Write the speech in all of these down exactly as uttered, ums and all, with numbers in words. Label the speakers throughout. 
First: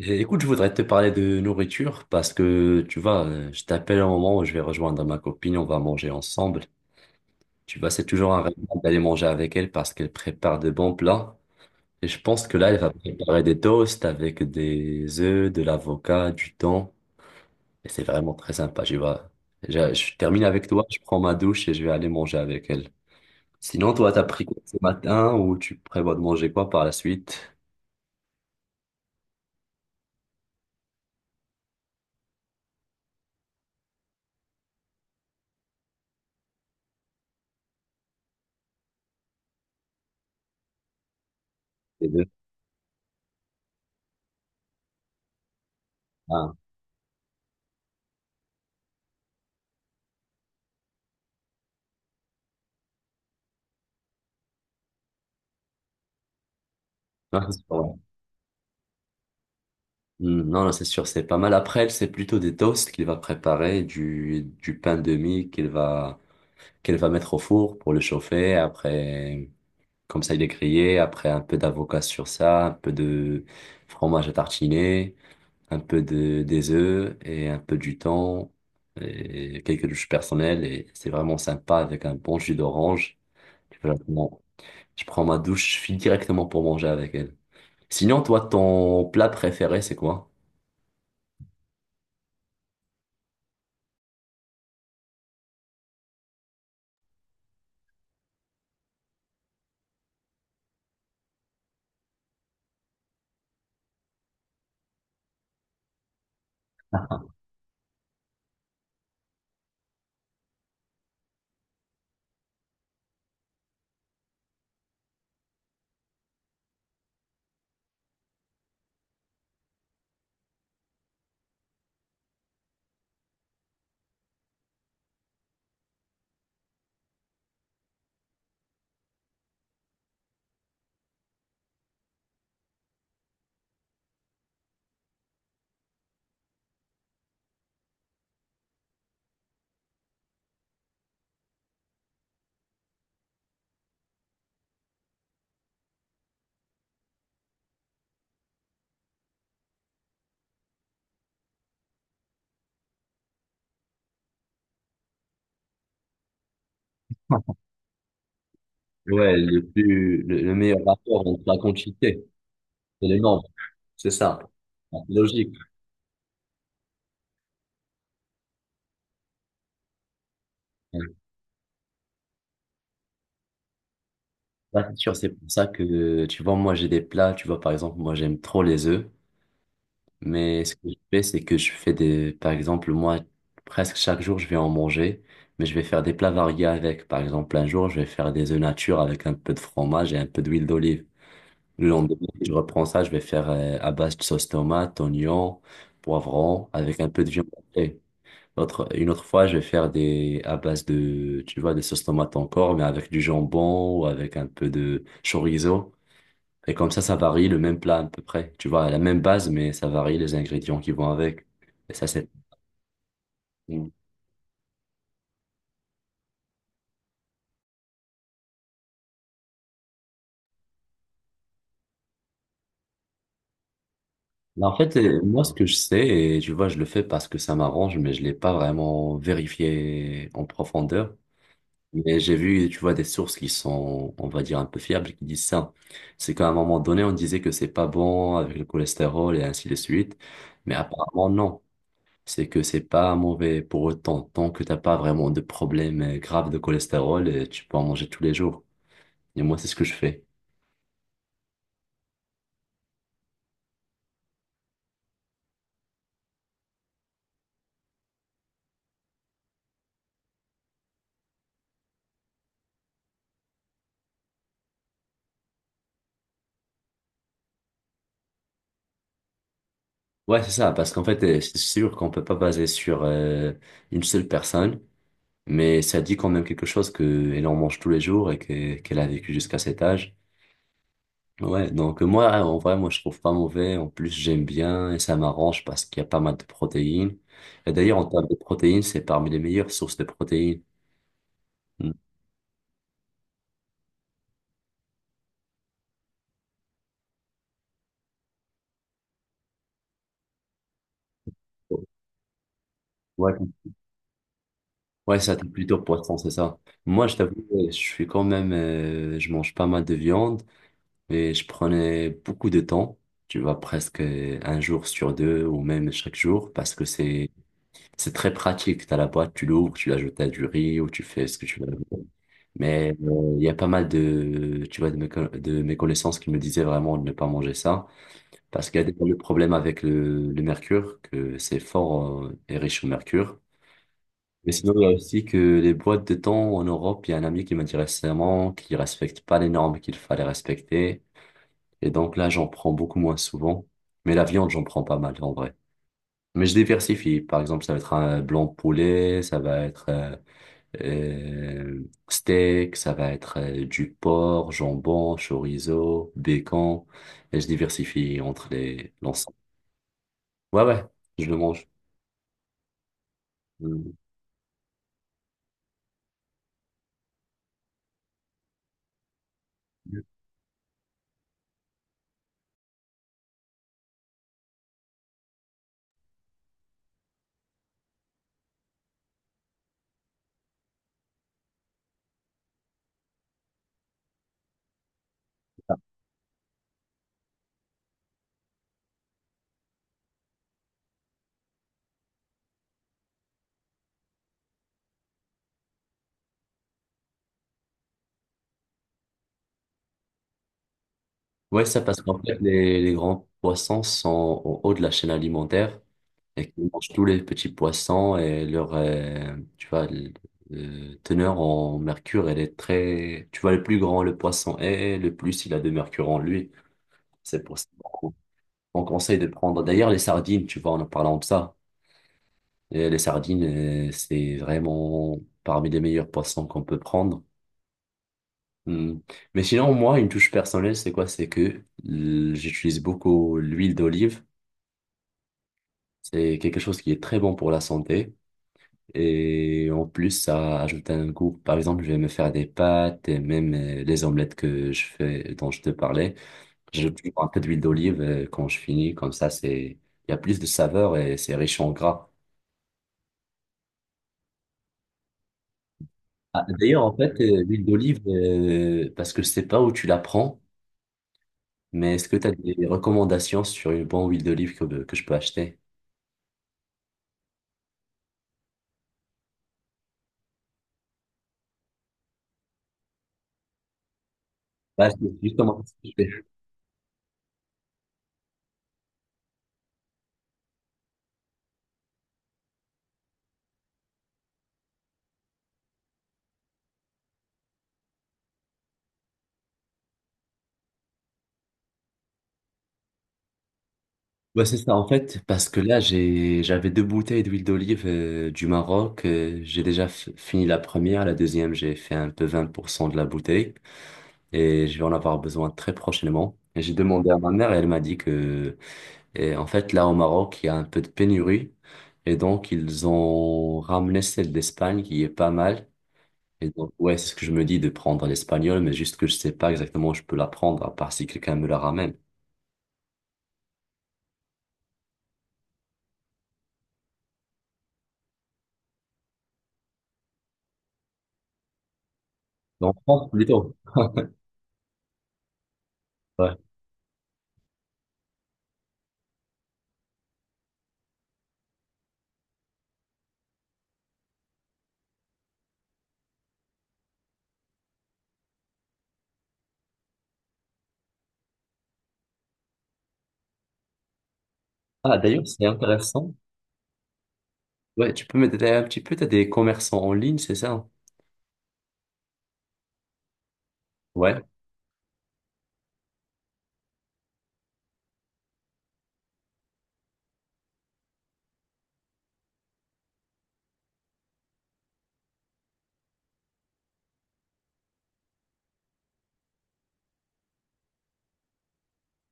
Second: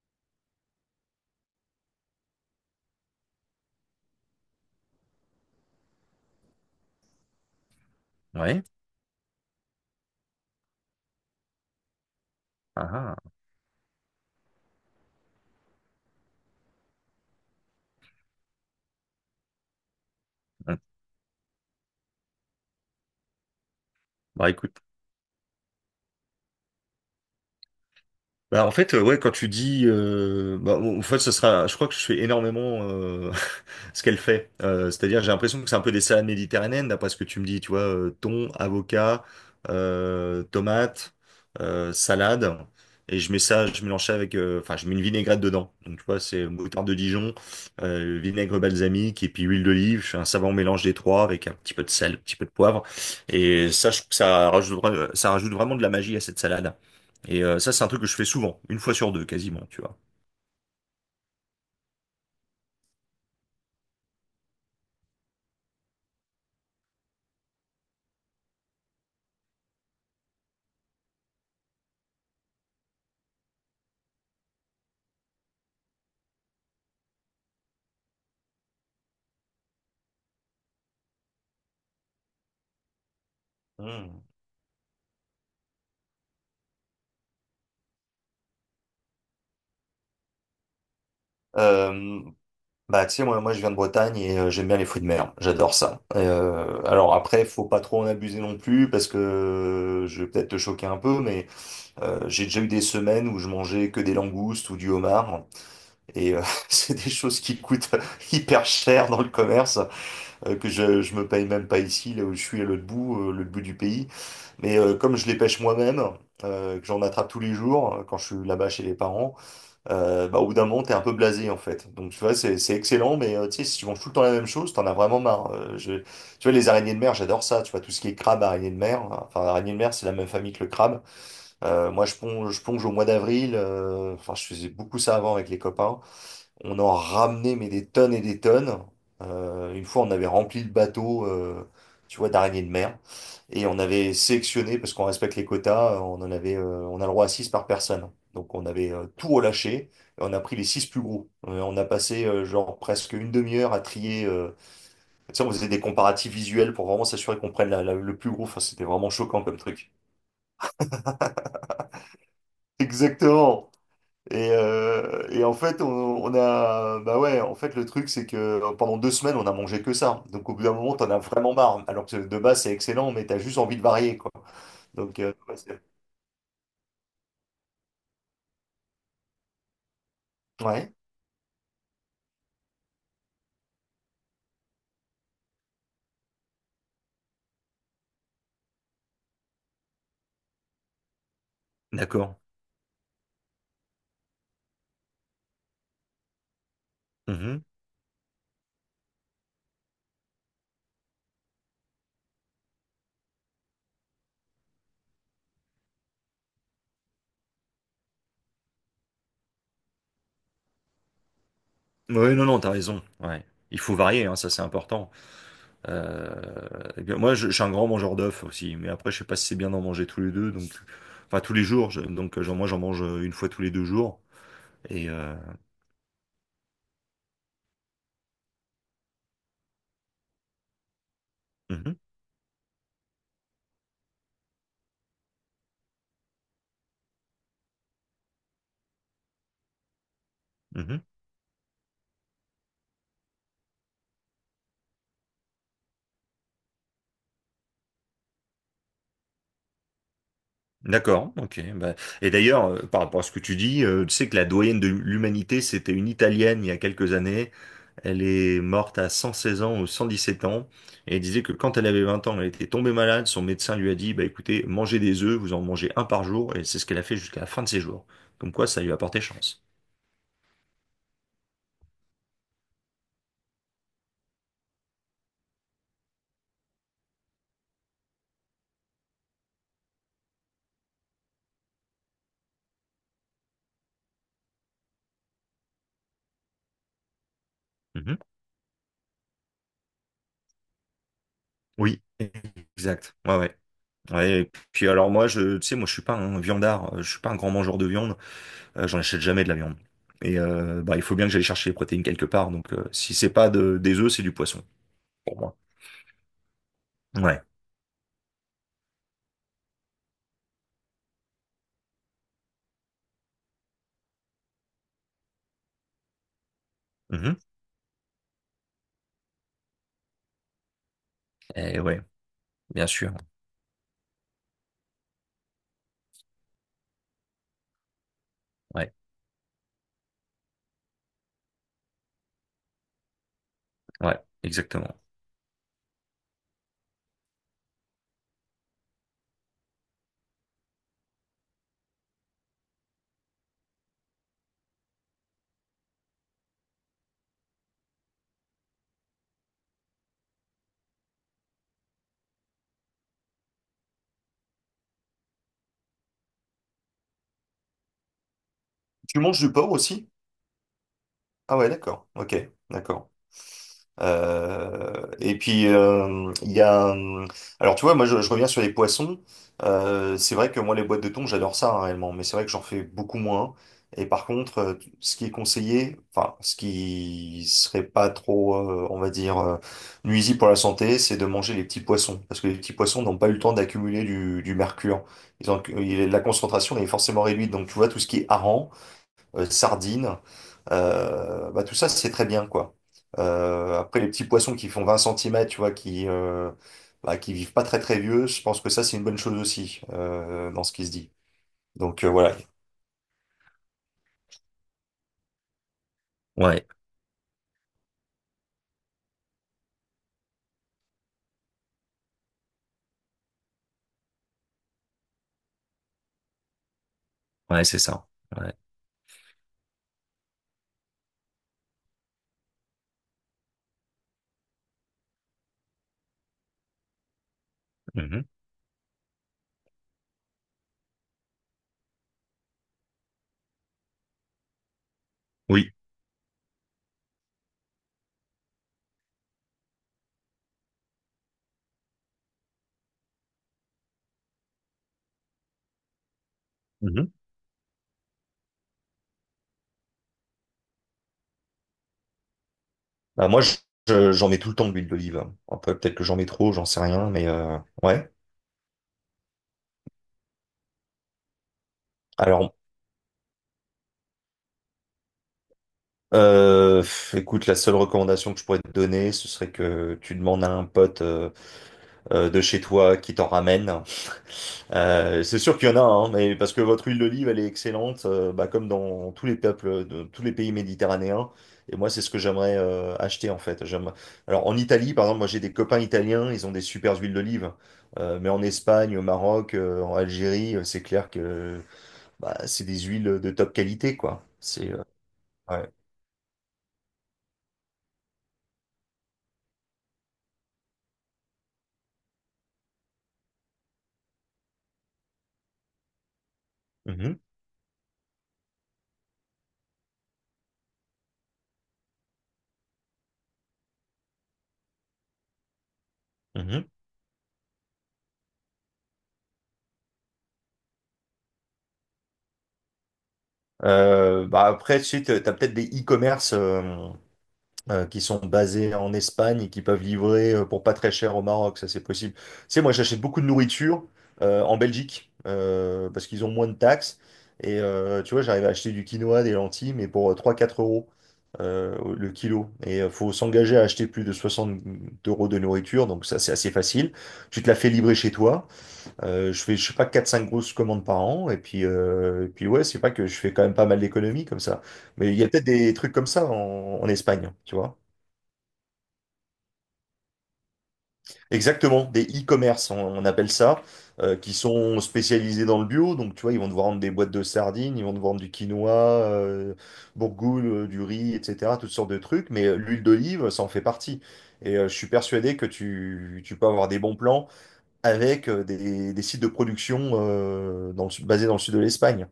Speaker 1: Eh, Écoute, je voudrais te parler de nourriture parce que, tu vois, euh, je t'appelle au moment où je vais rejoindre ma copine, on va manger ensemble. Tu vois, c'est toujours un rêve
Speaker 2: Ouais.
Speaker 1: d'aller manger avec elle parce qu'elle prépare de bons plats. Et je pense que là, elle
Speaker 2: Ah,
Speaker 1: va
Speaker 2: ah.
Speaker 1: préparer des toasts avec des œufs, de l'avocat, du thon. Et c'est vraiment très sympa, tu vois. Je, je termine avec
Speaker 2: Bon.
Speaker 1: toi, je prends ma douche et je vais aller manger avec elle. Sinon, toi, t'as pris
Speaker 2: Bah,
Speaker 1: quoi
Speaker 2: écoute.
Speaker 1: ce matin ou tu prévois de manger quoi par la suite?
Speaker 2: Bah, en fait, euh, ouais, quand tu dis, euh, bah, en fait, ce sera, je crois que je fais énormément euh, ce qu'elle fait. Euh, c'est-à-dire, j'ai l'impression que c'est un peu des salades méditerranéennes, d'après ce que tu me dis, tu vois, euh, thon, avocat, euh, tomate, euh,
Speaker 1: Les deux.
Speaker 2: salade, et je mets ça, je mélange ça avec, euh, enfin, je mets une vinaigrette dedans. Donc, tu vois, c'est
Speaker 1: Ah.
Speaker 2: moutarde de Dijon, euh, vinaigre balsamique et puis huile d'olive. Je fais un savant mélange des trois avec un petit peu de sel, un petit peu de poivre, et ça, je trouve que ça rajoute, vra- ça rajoute vraiment de la magie à cette salade. Et euh, ça, c'est un truc que je fais souvent, une fois sur deux, quasiment, tu vois.
Speaker 1: Hmm. Non, non, c'est sûr, c'est pas mal. Après, elle, c'est plutôt des toasts qu'il va préparer, du, du pain de mie qu'il va, qu'elle va mettre au four pour le chauffer. Après, comme ça, il est grillé. Après, un peu d'avocat sur ça, un peu de fromage à tartiner, un peu de, des œufs et un peu du thon et quelques douches personnelles. Et c'est vraiment sympa avec un bon jus d'orange. Tu peux
Speaker 2: Hmm.
Speaker 1: vraiment- Je prends ma douche, je file directement pour manger avec elle. Sinon, toi, ton plat préféré, c'est quoi?
Speaker 2: Euh, Bah, tu sais, moi, moi, je viens de Bretagne et euh, j'aime bien les fruits de mer. J'adore ça. Et, Euh, alors après, faut pas trop en abuser non plus parce que je vais peut-être te choquer un peu, mais euh, j'ai déjà eu des semaines où je mangeais que des langoustes ou du homard et euh, c'est des choses qui coûtent hyper cher dans le commerce euh, que je, je me paye même pas ici, là où je suis à l'autre bout, euh, l'autre bout du pays. Mais euh, comme je les pêche moi-même, euh, que j'en attrape tous les jours euh, quand je suis là-bas chez les parents. Euh, bah, au bout d'un moment, t'es un peu blasé, en fait. Donc, tu vois, c'est c'est excellent, mais euh, tu sais, si tu manges tout le temps la même chose, t'en as vraiment marre. Euh, je... Tu vois, les araignées de mer, j'adore ça. Tu vois, tout ce qui est crabe, araignée de mer. Enfin, araignée de mer, c'est la même famille que le crabe. Euh, moi, je plonge, je plonge au mois d'avril. euh, Enfin, je faisais beaucoup ça avant avec les copains. On en ramenait, mais des tonnes et des tonnes. Euh, une fois, on avait rempli le bateau, euh, tu vois, d'araignées de mer. Et on avait sélectionné, parce qu'on respecte les quotas, euh, on en avait, euh, on a le droit à six par personne. Donc, on avait euh, tout relâché. Et on a pris les six plus gros. Euh, on a passé, euh, genre, presque une demi-heure à trier. euh, Tu sais, on faisait des comparatifs visuels pour vraiment s'assurer qu'on prenne la- la- le plus gros. Enfin, c'était vraiment
Speaker 1: Ouais,
Speaker 2: choquant comme
Speaker 1: le
Speaker 2: truc.
Speaker 1: plus, le, le meilleur rapport entre la quantité et les nombres.
Speaker 2: Exactement.
Speaker 1: C'est ça.
Speaker 2: Et,
Speaker 1: C'est
Speaker 2: euh, et en
Speaker 1: logique.
Speaker 2: fait, on, on a, bah ouais, en fait, le truc, c'est que pendant deux semaines, on a mangé que ça. Donc, au bout d'un moment,
Speaker 1: Ouais.
Speaker 2: t'en as vraiment marre. Alors que de base, c'est excellent, mais t'as juste envie de varier, quoi.
Speaker 1: Ça, c'est sûr,
Speaker 2: Donc,
Speaker 1: c'est
Speaker 2: euh,
Speaker 1: pour
Speaker 2: ouais.
Speaker 1: ça
Speaker 2: C'est-
Speaker 1: que, tu vois, moi, j'ai des plats, tu vois, par exemple, moi, j'aime trop les œufs, mais ce que
Speaker 2: ouais.
Speaker 1: je fais, c'est que je fais des, par exemple, moi, presque chaque jour, je vais en manger, mais je vais faire des plats variés avec. Par exemple, un jour, je vais faire des œufs nature avec un peu de fromage et un peu d'huile d'olive. Le lendemain,
Speaker 2: D'accord.
Speaker 1: je reprends ça, je vais faire euh, à base de sauce tomate, oignon, poivron, avec un peu de viande
Speaker 2: Mhm.
Speaker 1: hachée. Autre, une autre fois, je vais faire des, à base de, tu vois, des sauces tomates encore, mais avec du jambon ou avec un peu de chorizo. Et comme ça, ça varie le même plat à peu près. Tu vois, la même base, mais ça varie les ingrédients qui vont avec. Et ça, c'est...
Speaker 2: Oui, non, non, t'as raison. Ouais. Il
Speaker 1: Mm.
Speaker 2: faut varier, hein, ça c'est important. Euh, et bien, moi, je, je suis un grand mangeur d'œufs aussi, mais après, je sais pas si c'est bien d'en manger tous les deux, donc enfin tous les jours. Je- donc, genre, moi, j'en mange euh, une fois tous les deux jours.
Speaker 1: Mais en fait,
Speaker 2: Et
Speaker 1: euh,
Speaker 2: euh,
Speaker 1: moi, ce que je sais, et tu vois, je le fais parce que ça m'arrange, mais je l'ai pas vraiment vérifié en profondeur.
Speaker 2: mhm,
Speaker 1: Mais j'ai vu, tu vois, des sources qui sont, on va dire, un peu fiables qui disent ça. C'est qu'à un moment donné, on disait que c'est pas bon avec le cholestérol et ainsi de suite. Mais
Speaker 2: mhm.
Speaker 1: apparemment, non. C'est que c'est pas mauvais pour autant. Tant que t'as pas vraiment de problème euh, grave de cholestérol, euh, tu peux en manger tous les jours. Et moi, c'est ce que je fais.
Speaker 2: D'accord, ok. Bah, et d'ailleurs, euh, par rapport à ce que tu dis, euh, tu sais que la doyenne de l'humanité, c'était une Italienne il y a quelques années. Elle est morte à cent seize ans ou cent dix sept ans. Et elle disait que quand elle avait vingt ans, elle était tombée malade. Son médecin lui a dit, bah écoutez, mangez des œufs, vous en mangez un par jour. Et c'est ce qu'elle a fait jusqu'à la fin de ses jours. Comme quoi, ça lui a porté chance.
Speaker 1: Ouais, c'est ça. Parce qu'en fait, euh, c'est sûr qu'on peut pas baser sur euh, une seule personne. Mais ça dit quand même quelque chose qu'elle en mange tous les jours et que- qu'elle a vécu jusqu'à cet âge. Ouais, donc moi, en vrai, moi, je trouve pas mauvais. En plus, j'aime bien et ça m'arrange parce qu'il y a pas mal de protéines. Et d'ailleurs, en
Speaker 2: Mhm.
Speaker 1: termes de protéines, c'est parmi les meilleures sources de protéines. Mm.
Speaker 2: Oui, exact. Ouais, ouais. Ouais, et puis alors moi, je, tu sais, moi je suis pas un viandard, euh, je suis pas un grand mangeur de viande, euh, j'en achète jamais de la viande. Et euh, bah, il faut bien que j'aille chercher les protéines quelque part, donc euh, si c'est
Speaker 1: Ouais,
Speaker 2: pas de, des œufs, c'est du poisson,
Speaker 1: ouais, ça,
Speaker 2: pour
Speaker 1: t'es
Speaker 2: moi.
Speaker 1: plutôt poisson, c'est ça. Moi, je t'avoue,
Speaker 2: Ouais.
Speaker 1: ouais, je suis quand même, euh, je mange pas mal de viande, mais je prenais beaucoup de temps. Tu vois, presque un jour sur deux ou même chaque jour parce que c'est,
Speaker 2: Mhm.
Speaker 1: c'est très pratique. T'as la boîte, tu l'ouvres, tu l'ajoutes à du riz ou tu fais ce que tu veux.
Speaker 2: Eh ouais, bien
Speaker 1: Mais
Speaker 2: sûr.
Speaker 1: euh, il y a pas mal de, tu vois, de mes, co- de mes connaissances qui me disaient vraiment de ne pas manger ça, parce qu'il y a
Speaker 2: Ouais,
Speaker 1: des le problème avec le, le mercure, que c'est fort euh, et riche en mercure.
Speaker 2: ouais,
Speaker 1: Mais sinon, il y a
Speaker 2: exactement.
Speaker 1: aussi que les boîtes de thon en Europe, il y a un ami qui m'a dit récemment qu'il respecte pas les normes qu'il fallait respecter. Et donc là, j'en prends beaucoup moins souvent. Mais la viande, j'en prends pas mal en vrai. Mais je diversifie. Par exemple, ça va être un blanc poulet, ça va être euh, euh, steak, ça va être euh, du porc, jambon, chorizo, bacon. Et je diversifie entre les
Speaker 2: Tu
Speaker 1: l'ensemble.
Speaker 2: manges du porc aussi?
Speaker 1: Ouais, ouais, je le
Speaker 2: Ah
Speaker 1: mange.
Speaker 2: ouais, d'accord. Ok, d'accord.
Speaker 1: Mm.
Speaker 2: Euh, et puis euh, il y a euh, Alors tu vois moi je, je reviens sur les poissons. Euh, c'est vrai que moi les boîtes de thon j'adore ça hein, réellement mais c'est vrai que j'en fais beaucoup moins et par contre euh, ce qui est conseillé enfin ce qui serait pas trop euh, on va dire euh, nuisible pour la santé c'est de manger les petits poissons parce que les petits poissons n'ont pas eu le temps d'accumuler du, du mercure. Ils ont, il- la concentration est forcément réduite donc tu vois tout ce qui est hareng euh, sardines. Euh, bah, tout ça, c'est très bien, quoi. Euh, après, les petits poissons qui font vingt centimètres, tu vois, qui, euh, bah, qui vivent pas très très vieux, je pense que ça, c'est une bonne chose aussi, euh, dans ce qui se dit.
Speaker 1: Ouais, ça passe.
Speaker 2: Donc euh,
Speaker 1: En
Speaker 2: voilà.
Speaker 1: fait, les, les grands poissons sont au haut de la chaîne alimentaire et qui mangent tous les petits poissons et leur, euh, tu vois, le- le teneur en mercure, elle est très... Tu vois, le plus grand le poisson est, le plus il a de mercure en lui. C'est pour ça. On conseille de prendre d'ailleurs les sardines, tu vois, en parlant de ça. Et les sardines, euh, c'est vraiment parmi les meilleurs poissons qu'on peut prendre.
Speaker 2: Mhm.
Speaker 1: Hmm. Mais sinon, moi, une touche personnelle, c'est quoi? C'est que l- j'utilise beaucoup l'huile d'olive.
Speaker 2: Oui.
Speaker 1: C'est quelque chose qui est très bon pour la santé. Et en plus, ça ajoute un goût. Par exemple, je vais me faire des pâtes et même euh, les omelettes que je fais, dont je te parlais. J'ajoute
Speaker 2: Mhm.
Speaker 1: un peu d'huile d'olive euh, quand je finis. Comme ça, c'est, il y a plus de saveur et c'est riche en gras.
Speaker 2: Bah, moi, je- je- j'en mets tout le temps de l'huile d'olive, hein. Après, peut-être que j'en mets
Speaker 1: Ah,
Speaker 2: trop, j'en sais
Speaker 1: d'ailleurs, en
Speaker 2: rien,
Speaker 1: fait,
Speaker 2: mais
Speaker 1: euh,
Speaker 2: euh,
Speaker 1: l'huile d'olive,
Speaker 2: ouais.
Speaker 1: euh, parce que je sais pas où tu la prends, mais est-ce que tu as
Speaker 2: Alors,
Speaker 1: des recommandations sur une bonne huile d'olive que, que je peux acheter?
Speaker 2: euh, pff, écoute, la seule recommandation que je pourrais te donner, ce serait que tu demandes à un pote euh, euh, de chez toi qui t'en ramène.
Speaker 1: Bah, c'est
Speaker 2: Euh, c'est sûr
Speaker 1: justement
Speaker 2: qu'il y
Speaker 1: ce
Speaker 2: en
Speaker 1: que
Speaker 2: a,
Speaker 1: je
Speaker 2: hein,
Speaker 1: fais.
Speaker 2: mais parce que votre huile d'olive, elle est excellente, euh, bah, comme dans tous les peuples, de tous les pays méditerranéens. Et moi, c'est ce que j'aimerais euh, acheter en fait. J'aime. Alors en Italie, par exemple, moi j'ai des copains italiens, ils ont des super huiles d'olive. Euh, mais en Espagne, au Maroc, euh, en Algérie, euh, c'est clair que bah, c'est des huiles de top qualité, quoi.
Speaker 1: Bah, c'est
Speaker 2: C'est
Speaker 1: ça,
Speaker 2: euh,
Speaker 1: en fait, parce que
Speaker 2: ouais.
Speaker 1: là, j'ai, j'avais deux bouteilles d'huile d'olive euh, du Maroc. Euh, j'ai déjà f- fini la première, la deuxième, j'ai fait un peu vingt pour cent de la bouteille et je vais en avoir besoin très prochainement. Et j'ai demandé à
Speaker 2: Mhm,
Speaker 1: ma mère et elle m'a dit que. Et en fait, là, au Maroc, il y a un peu de pénurie. Et donc, ils ont ramené celle d'Espagne qui est pas mal. Et
Speaker 2: mhm.
Speaker 1: donc, ouais, c'est ce que je me dis de prendre l'espagnol, mais juste que je sais pas exactement où je peux la prendre, à part si quelqu'un me la ramène.
Speaker 2: Euh, bah après, tu sais, t'as t'as peut-être des e-commerce. Euh, euh, qui sont basés en Espagne et qui peuvent livrer euh, pour pas très cher au Maroc, ça c'est possible. Tu sais, moi
Speaker 1: En
Speaker 2: j'achète
Speaker 1: France,
Speaker 2: beaucoup de
Speaker 1: plutôt.
Speaker 2: nourriture euh, en Belgique euh, parce qu'ils ont
Speaker 1: Ouais.
Speaker 2: moins de taxes. Et euh, tu vois, j'arrive à acheter du quinoa, des lentilles, mais pour euh, trois-quatre euros euh, le kilo. Et il faut s'engager à acheter plus de soixante euros de nourriture, donc ça c'est assez facile. Tu te la fais livrer chez toi. Euh, je fais, je sais pas, quatre cinq grosses commandes par an. Et puis, euh, et puis ouais, c'est pas que je fais quand même pas mal d'économies comme ça.
Speaker 1: Ah,
Speaker 2: Mais il y
Speaker 1: d'ailleurs,
Speaker 2: a
Speaker 1: c'est
Speaker 2: peut-être des trucs comme
Speaker 1: intéressant.
Speaker 2: ça en en Espagne, tu vois.
Speaker 1: Ouais, tu peux m'aider un petit peu, t'as des commerçants en ligne, c'est ça?
Speaker 2: Exactement, des e-commerce, on, on appelle ça, euh,
Speaker 1: Ouais.
Speaker 2: qui sont spécialisés dans le bio. Donc, tu vois, ils vont te vendre des boîtes de sardines, ils vont te vendre du quinoa, euh, bourgoule, euh, du riz, et cetera, toutes sortes de trucs. Mais euh, l'huile d'olive, ça en fait partie. Et euh, je suis persuadé que tu, tu peux avoir des bons plans avec euh, des, des sites de production euh, dans le sud- basés dans le sud de l'Espagne.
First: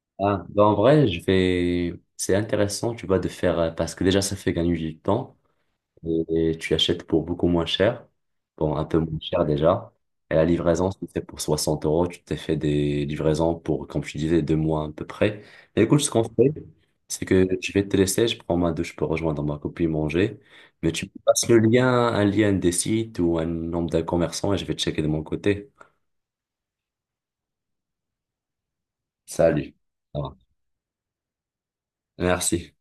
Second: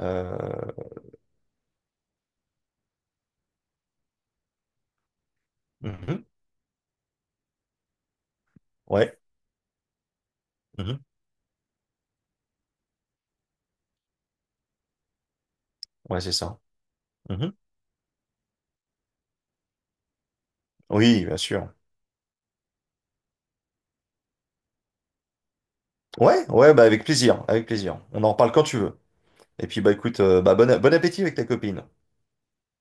Speaker 2: Euh,
Speaker 1: Ah, bah en vrai, je vais. C'est intéressant, tu vois, de faire. euh, Parce que déjà, ça fait gagner du temps.
Speaker 2: mhm,
Speaker 1: Et tu achètes pour beaucoup moins cher, bon, un peu
Speaker 2: ouais,
Speaker 1: moins cher déjà. Et la livraison,
Speaker 2: mhm,
Speaker 1: si c'est pour soixante euros, tu t'es fait des livraisons pour, comme tu disais, deux mois à peu près. Et écoute, ce
Speaker 2: ouais,
Speaker 1: qu'on
Speaker 2: c'est
Speaker 1: fait,
Speaker 2: ça.
Speaker 1: c'est que
Speaker 2: Mhm.
Speaker 1: je vais te laisser, je prends ma douche pour rejoindre ma copine manger, mais tu me
Speaker 2: Oui, bien
Speaker 1: passes le
Speaker 2: sûr.
Speaker 1: lien, un lien des sites ou un nombre de commerçants et je vais checker de mon côté.
Speaker 2: Ouais, ouais, bah avec plaisir, avec plaisir. On en reparle quand tu veux. Et
Speaker 1: Salut.
Speaker 2: puis bah
Speaker 1: Au
Speaker 2: écoute,
Speaker 1: revoir.
Speaker 2: euh, bah, bon, bon appétit avec ta copine.
Speaker 1: Merci.